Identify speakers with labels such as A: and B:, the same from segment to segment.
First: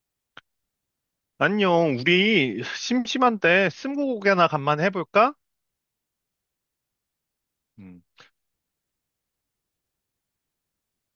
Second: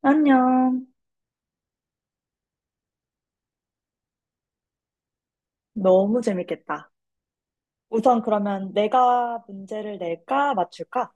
A: 안녕.
B: 안녕, 우리 심심한데 스무고개나 간만에 해볼까?
A: 너무 재밌겠다.
B: 음,
A: 우선 그러면 내가 문제를 낼까, 맞출까?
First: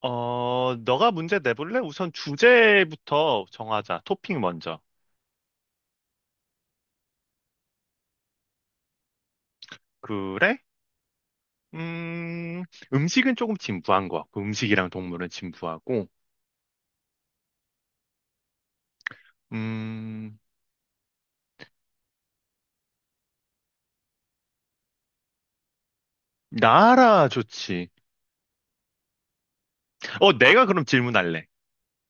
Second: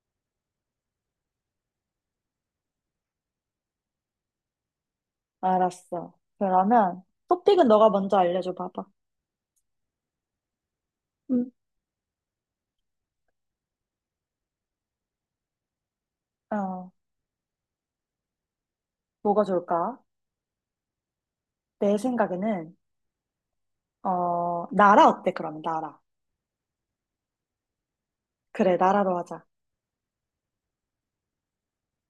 B: 너가 문제 내볼래? 우선 주제부터 정하자. 토핑 먼저.
A: 알았어. 그러면 토픽은 너가 먼저 알려줘 봐봐.
B: 그래?
A: 음,
B: 음, 음식은 조금 진부한 것 같고, 음식이랑 동물은 진부하고,
A: 어, 뭐가 좋을까?
B: 음,
A: 내 생각에는, 나라 어때, 그러면, 나라.
B: 나라 좋지.
A: 그래, 나라로 하자.
B: 내가 그럼 질문할래.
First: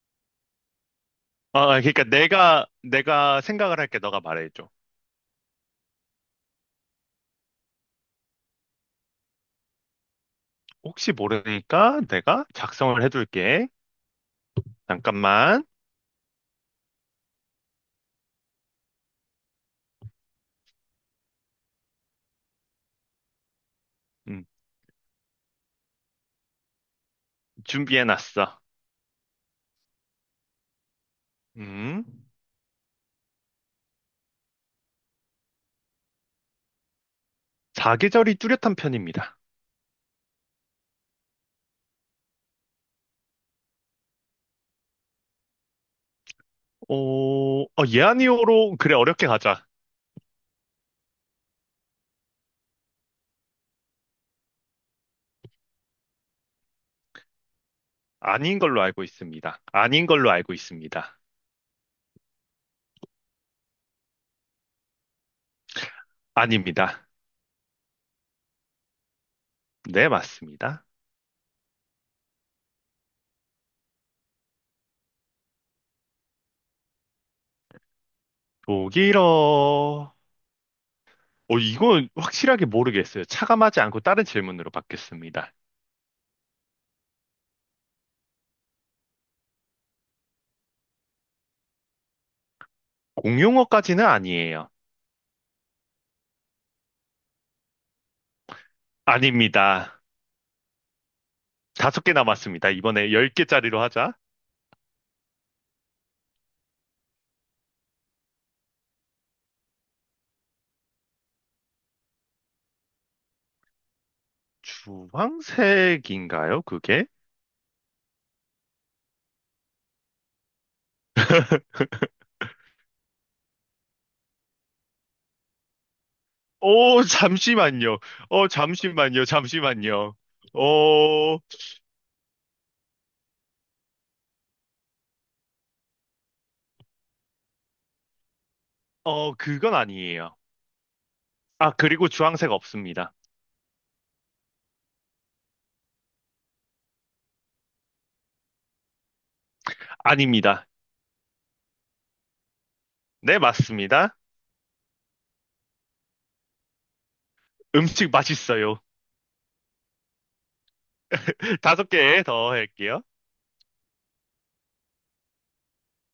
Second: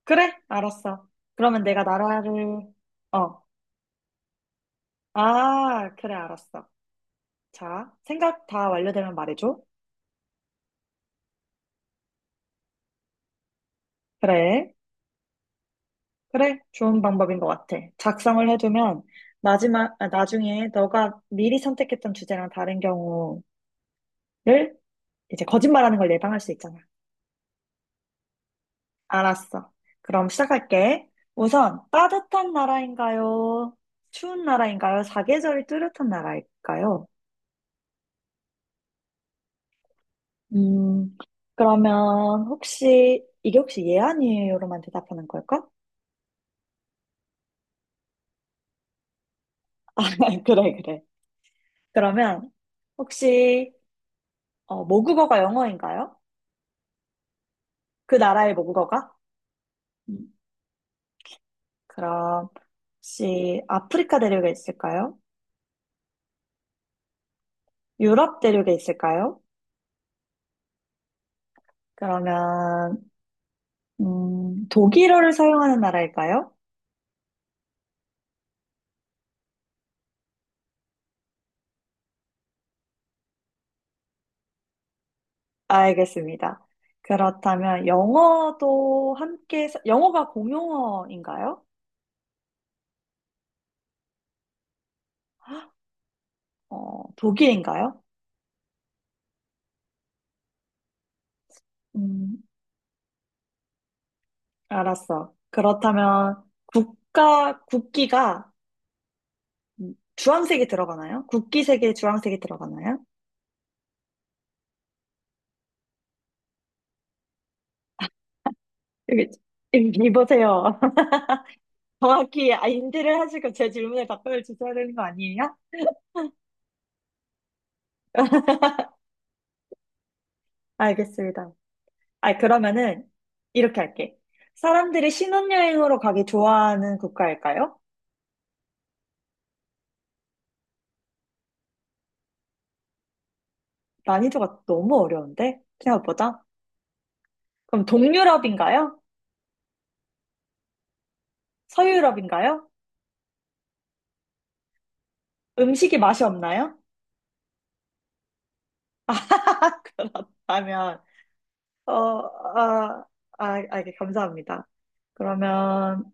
A: 그래, 알았어. 그러면
B: 아,
A: 내가
B: 그러니까 내가,
A: 나라를,
B: 내가
A: 어,
B: 생각을 할게. 너가 말해줘.
A: 아, 그래, 알았어. 자, 생각 다 완료되면 말해줘.
B: 혹시 모르니까 내가 작성을 해둘게.
A: 그래.
B: 잠깐만.
A: 그래, 좋은 방법인 것 같아. 작성을 해두면 마지막, 아, 나중에 너가 미리 선택했던 주제랑 다른 경우를
B: 음,
A: 이제 거짓말하는 걸 예방할 수 있잖아.
B: 준비해놨어.
A: 알았어. 그럼 시작할게. 우선
B: 음.
A: 따뜻한 나라인가요? 추운 나라인가요? 사계절이 뚜렷한 나라일까요?
B: 사계절이 뚜렷한 편입니다.
A: 음, 그러면 혹시 이게 혹시 예 아니에요로만 대답하는 걸까?
B: 어, 예 아니오로 그래 어렵게 가자.
A: 아, 그래, 그래. 그러면 혹시 모국어가 영어인가요? 그 나라의
B: 아닌 걸로 알고
A: 모국어가?
B: 있습니다. 아닌
A: 음.
B: 걸로 알고 있습니다.
A: 그럼 혹시 아프리카 대륙에 있을까요?
B: 아닙니다.
A: 유럽 대륙에 있을까요?
B: 네, 맞습니다.
A: 그러면 독일어를 사용하는 나라일까요?
B: 독일어. 이건 확실하게 모르겠어요. 차감하지 않고 다른 질문으로 받겠습니다.
A: 알겠습니다. 그렇다면 영어도 함께 영어가 공용어인가요?
B: 공용어까지는 아니에요.
A: 독일인가요?
B: 아닙니다. 5개
A: 음,
B: 남았습니다. 이번에 열 개짜리로 하자.
A: 알았어. 그렇다면 국가 국기가 주황색이 들어가나요? 국기 색에 주황색이 들어가나요?
B: 주황색인가요, 그게?
A: 여기 여기 보세요. 정확히 인지를 하시고 제 질문에 답변을 주셔야 되는 거 아니에요?
B: 오, 잠시만요. 잠시만요. 잠시만요. 어,
A: 알겠습니다. 아, 그러면은 이렇게 할게. 사람들이 신혼여행으로 가기 좋아하는 국가일까요?
B: 그건 아니에요. 아, 그리고 주황색 없습니다.
A: 난이도가 너무 어려운데? 생각보다. 그럼 동유럽인가요?
B: 아닙니다.
A: 서유럽인가요?
B: 네, 맞습니다.
A: 음식이 맛이 없나요?
B: 음식 맛있어요.
A: 아, 그렇다면,
B: 다섯
A: 어,
B: 개 더 할게요.
A: 아, 예, 감사합니다. 그러면,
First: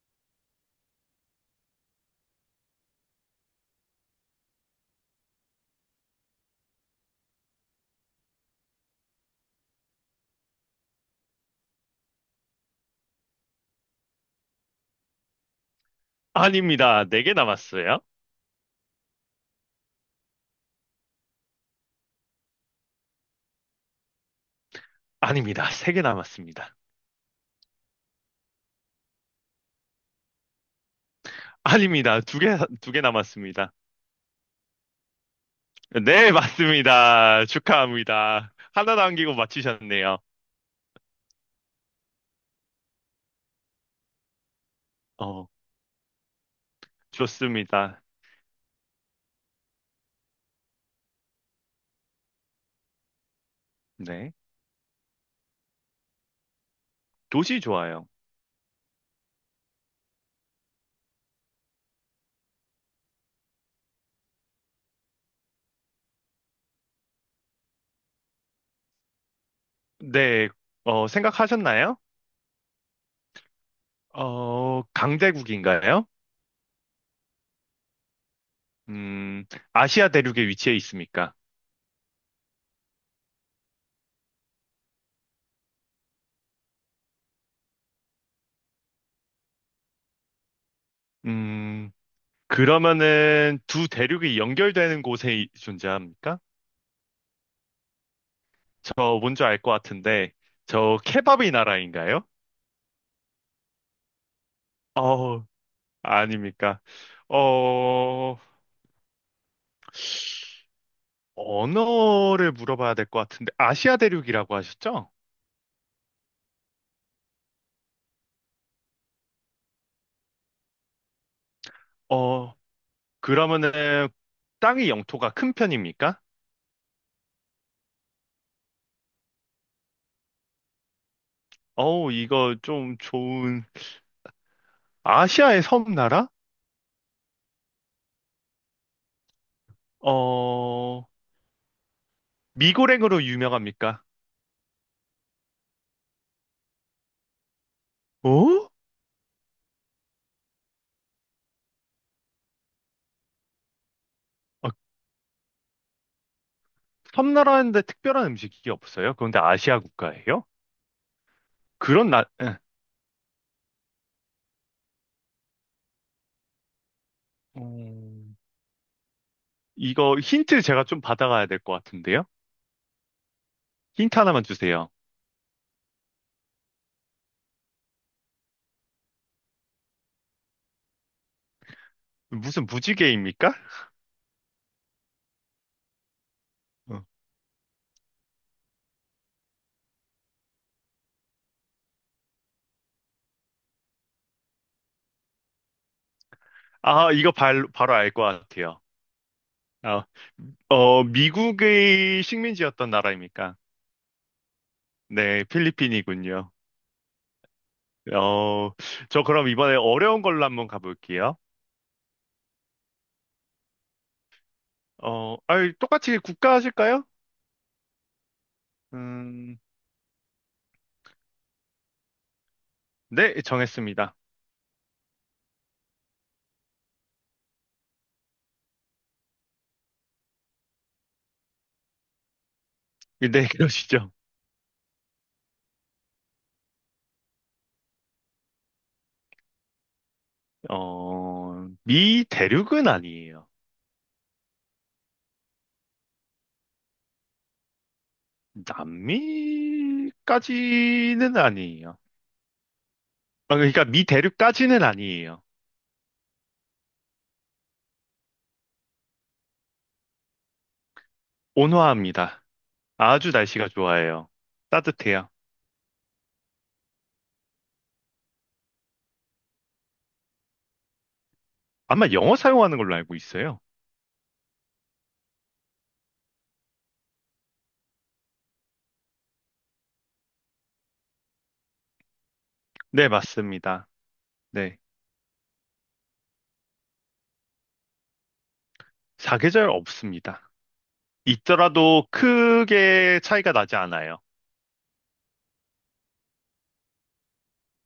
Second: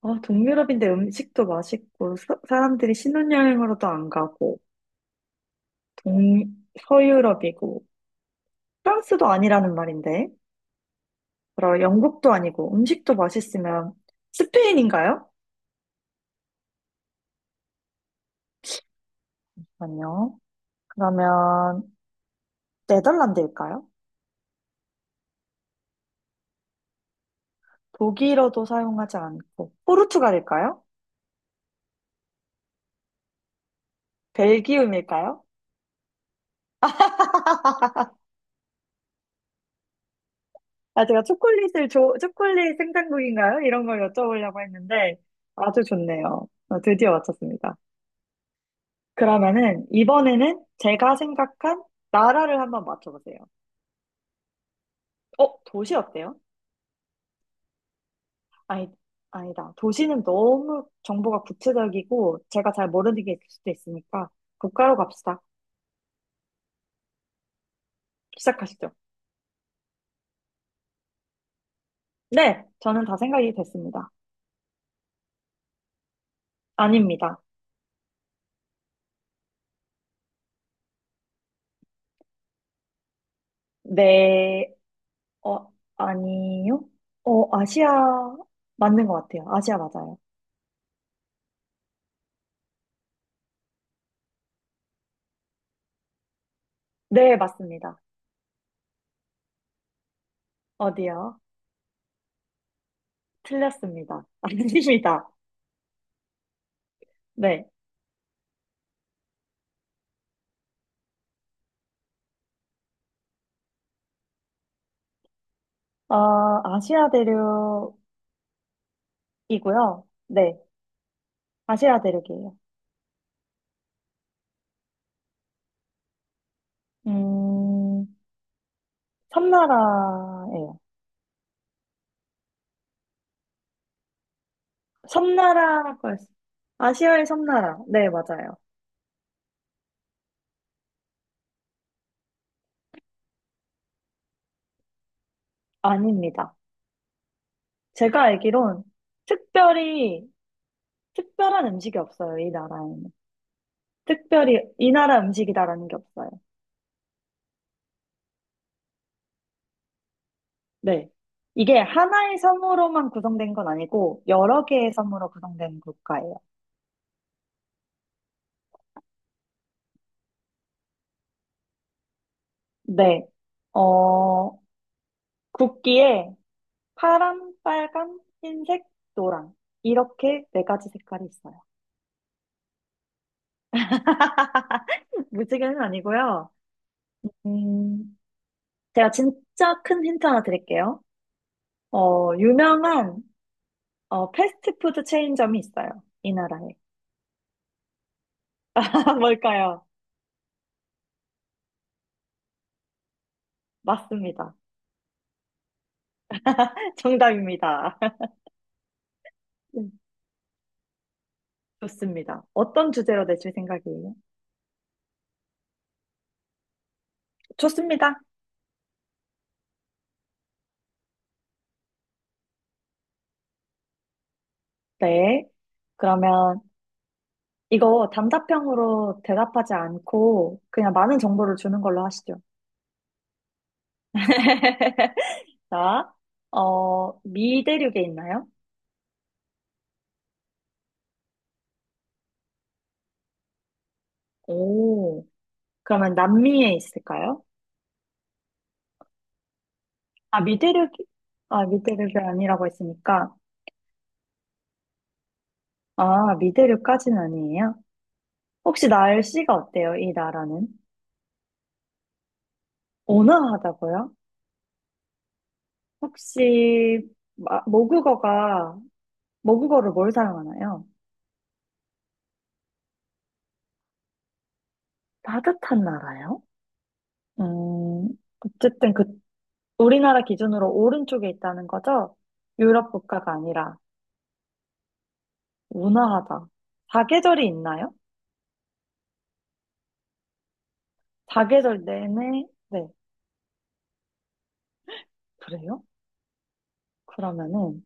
A: 동유럽인데 음식도 맛있고, 사람들이 신혼여행으로도 안 가고, 서유럽이고 프랑스도 아니라는 말인데 그럼 영국도 아니고 음식도 맛있으면 스페인인가요?
B: 아닙니다. 4개 남았어요.
A: 아니요. 그러면 네덜란드일까요?
B: 아닙니다. 3개 남았습니다.
A: 독일어도 사용하지 않고 포르투갈일까요?
B: 아닙니다. 두 개 남았습니다.
A: 벨기움일까요?
B: 네, 맞습니다. 축하합니다. 하나 남기고 맞히셨네요.
A: 아, 제가 초콜릿 생산국인가요? 이런 걸 여쭤보려고 했는데
B: 어,
A: 아주 좋네요. 드디어 맞췄습니다.
B: 좋습니다.
A: 그러면은 이번에는 제가 생각한 나라를 한번 맞춰보세요.
B: 네.
A: 도시 어때요?
B: 도시 좋아요.
A: 아니, 아니다. 도시는 너무 정보가 구체적이고 제가 잘 모르는 게 있을 수도 있으니까 국가로 갑시다. 시작하시죠.
B: 네, 생각하셨나요?
A: 네, 저는 다 생각이 됐습니다.
B: 강대국인가요?
A: 아닙니다.
B: 음, 아시아 대륙에 위치해 있습니까?
A: 네, 아니요? 아시아 맞는 것 같아요. 아시아 맞아요.
B: 음, 그러면은 두 대륙이 연결되는 곳에 존재합니까?
A: 네, 맞습니다.
B: 저 뭔지 알 것 같은데, 저
A: 어디요?
B: 케밥이 나라인가요?
A: 틀렸습니다. 아닙니다.
B: 어, 아닙니까?
A: 네.
B: 어, 언어를 물어봐야 될 것 같은데, 아시아 대륙이라고 하셨죠?
A: 아, 아시아 대륙이고요. 네, 아시아 대륙이에요.
B: 어, 그러면은 땅의 영토가 큰 편입니까?
A: 음, 섬나라예요.
B: 어우, 이거 좀 좋은, 아시아의
A: 섬나라 거였어요.
B: 섬나라?
A: 아시아의 섬나라. 네, 맞아요.
B: 어, 미고랭으로 유명합니까?
A: 아닙니다. 제가
B: 어?
A: 알기론 특별히, 특별한 음식이 없어요, 이 나라에는. 특별히 이 나라 음식이다라는 게 없어요.
B: 섬나라인데 특별한 음식이 없어요? 그런데 아시아 국가예요?
A: 네. 이게
B: 그런 나,
A: 하나의
B: 에,
A: 섬으로만 구성된 건 아니고, 여러 개의 섬으로 구성된 국가예요.
B: 음, 이거 힌트 제가 좀 받아가야 될 것 같은데요?
A: 네.
B: 힌트 하나만
A: 어,
B: 주세요.
A: 국기에 파란, 빨간, 흰색, 노랑. 이렇게 네 가지 색깔이 있어요.
B: 무슨 무지개입니까?
A: 무지개는 아니고요.
B: 어.
A: 음, 제가 진짜 큰 힌트 하나 드릴게요. 유명한 패스트푸드 체인점이 있어요. 이 나라에.
B: 아, 이거 바로 알 것 같아요.
A: 뭘까요?
B: 아, 미국의 식민지였던 나라입니까?
A: 맞습니다.
B: 네, 필리핀이군요.
A: 정답입니다.
B: 어, 저 그럼 이번에
A: 음,
B: 어려운 걸로 한번 가볼게요.
A: 좋습니다. 어떤 주제로 내실 생각이에요?
B: 똑같이 국가 하실까요?
A: 좋습니다.
B: 음, 네, 정했습니다.
A: 네. 그러면 이거 단답형으로 대답하지 않고 그냥 많은 정보를 주는 걸로 하시죠.
B: 네, 그러시죠.
A: 자, 미 대륙에 있나요?
B: 미 대륙은 아니에요.
A: 오, 그러면 남미에 있을까요? 아, 미대륙이,
B: 남미까지는
A: 아,
B: 아니에요.
A: 미대륙이 아니라고 했으니까,
B: 아, 그러니까 미 대륙까지는 아니에요.
A: 아, 미대륙까지는 아니에요? 혹시 날씨가 어때요, 이 나라는?
B: 온화합니다. 아주 날씨가
A: 온화하다고요?
B: 좋아요. 따뜻해요.
A: 혹시, 마- 모국어가, 모국어를 뭘 사용하나요?
B: 아마 영어 사용하는 걸로 알고 있어요.
A: 따뜻한 나라요? 음, 어쨌든 우리나라 기준으로 오른쪽에 있다는 거죠? 유럽
B: 네,
A: 국가가 아니라,
B: 맞습니다. 네.
A: 온화하다. 사계절이 있나요?
B: 사계절 없습니다.
A: 사계절
B: 있더라도
A: 내내, 네,
B: 크게 차이가 나지 않아요.
A: 그래요? 그러면은,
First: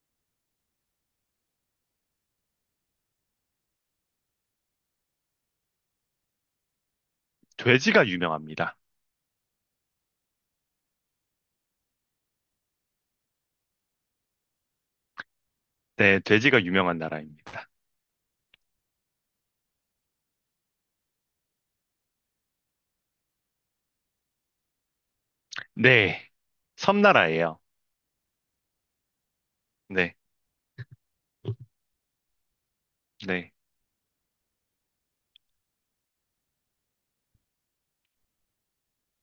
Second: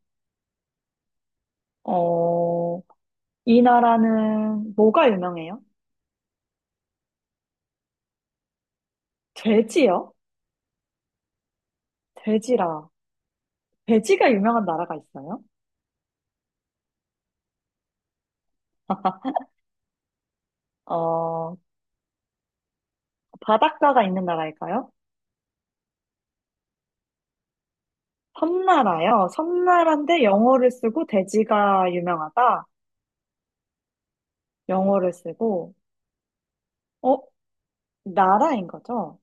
A: 어, 이 나라는 뭐가 유명해요?
B: 돼지가 유명합니다.
A: 돼지요? 돼지라. 돼지가 유명한 나라가 있어요?
B: 네, 돼지가 유명한 나라입니다.
A: 어, 바닷가가 있는 나라일까요?
B: 네. 섬나라예요.
A: 섬나라요.
B: 네.
A: 섬나라인데 영어를 쓰고 돼지가 유명하다.
B: 네.
A: 영어를 쓰고, 어, 나라인 거죠?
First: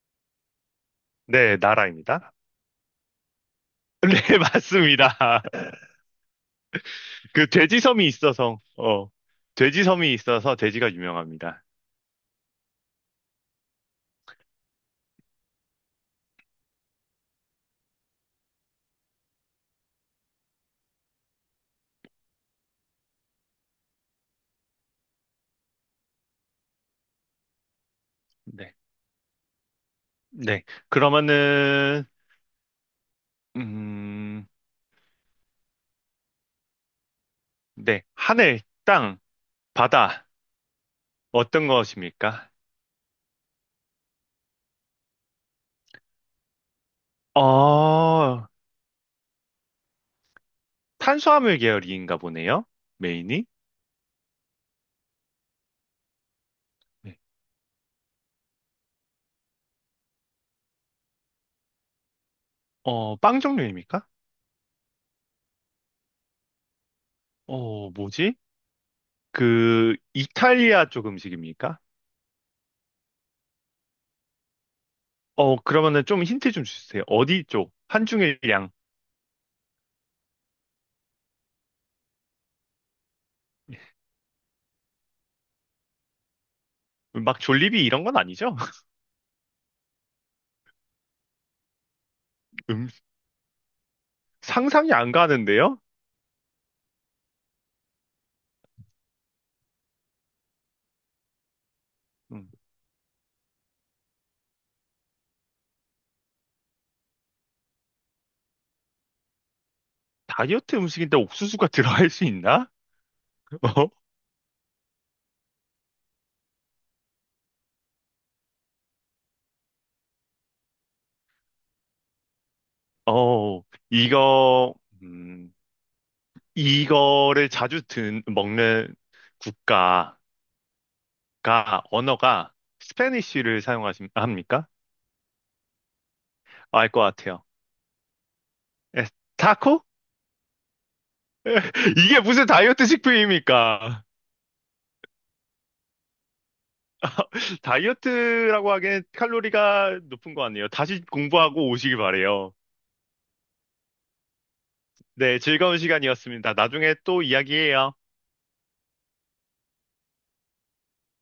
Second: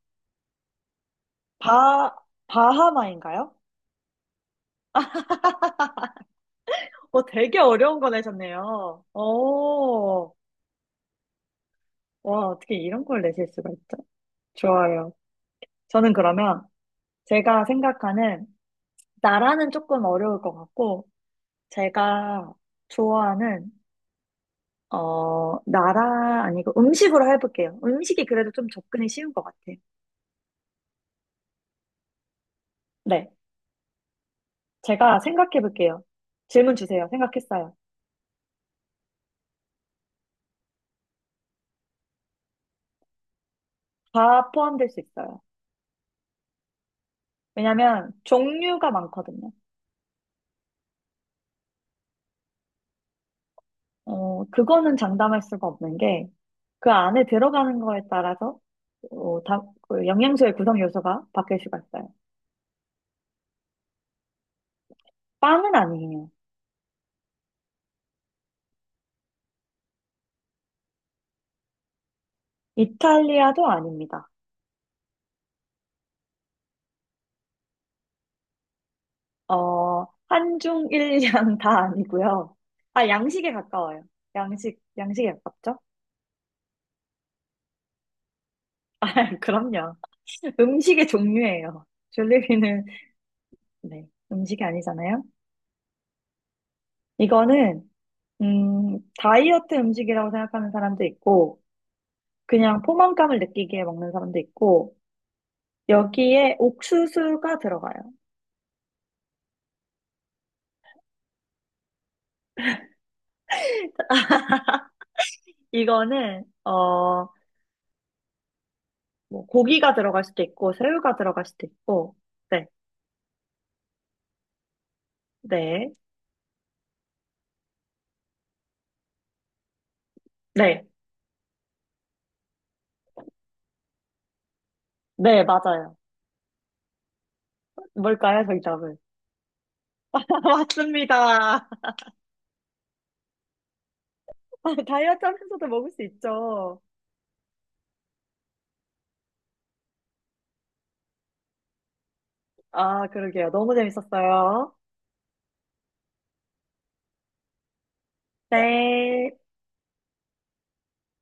B: 네,
A: 바,
B: 나라입니다.
A: 바하마인가요?
B: 네, 맞습니다. 그
A: 되게 어려운
B: 돼지섬이
A: 거
B: 있어서,
A: 내셨네요.
B: 어, 돼지섬이
A: 오,
B: 있어서 돼지가 유명합니다.
A: 와, 어떻게 이런 걸 내실 수가 있죠? 좋아요. 저는 그러면 제가 생각하는 나라는 조금 어려울 것 같고, 제가 좋아하는, 나라 아니고 음식으로 해볼게요. 음식이 그래도 좀
B: 네,
A: 접근이 쉬운 것 같아요.
B: 네. 그러면은,
A: 네.
B: 음,
A: 제가 생각해볼게요. 질문 주세요. 생각했어요.
B: 네. 하늘, 땅, 바다, 어떤 것입니까?
A: 다 포함될 수 있어요. 왜냐면
B: 어,
A: 종류가 많거든요.
B: 탄수화물 계열인가 보네요. 메인이.
A: 그거는 장담할 수가 없는 게 그
B: 네.
A: 안에 들어가는 거에 따라서 어, 다, 그 영양소의 구성 요소가 바뀔 수가 있어요.
B: 빵 종류입니까?
A: 빵은 아니에요.
B: 뭐지? 그, 이탈리아 쪽 음식입니까?
A: 이탈리아도 아닙니다.
B: 그러면은 좀 힌트 좀 주세요. 어디 쪽? 한중일 양.
A: 한중일양 다 아니고요. 아, 양식에 가까워요. 양식에 가깝죠?
B: 막 졸리비 이런 건 아니죠?
A: 아, 그럼요. 음식의 종류예요. 줄리비는, 네, 음식이
B: 상상이 안
A: 아니잖아요?
B: 가는데요?
A: 이거는, 다이어트 음식이라고 생각하는 사람도 있고,
B: 음,
A: 그냥 포만감을 느끼기에 먹는 사람도 있고, 여기에 옥수수가 들어가요.
B: 다이어트 음식인데 옥수수가 들어갈 수 있나? 어,
A: 이거는, 뭐, 고기가 들어갈 수도 있고, 새우가 들어갈 수도 있고, 네,
B: 어, 이거, 음,
A: 네,
B: 이거를 자주 먹는
A: 네,
B: 국가가, 언어가 스페니쉬를 사용하십니까?
A: 네, 맞아요.
B: 알 것 같아요.
A: 뭘까요, 정답은?
B: 에, 타코?
A: 맞습니다.
B: 이게 무슨 다이어트 식품입니까?
A: 다이어트 하면서도 먹을 수 있죠.
B: 다이어트라고 하기엔 칼로리가 높은 거 아니에요. 다시 공부하고 오시길 바래요.
A: 아, 그러게요. 너무 재밌었어요.
B: 네, 즐거운 시간이었습니다. 나중에 또 이야기해요.
A: 네.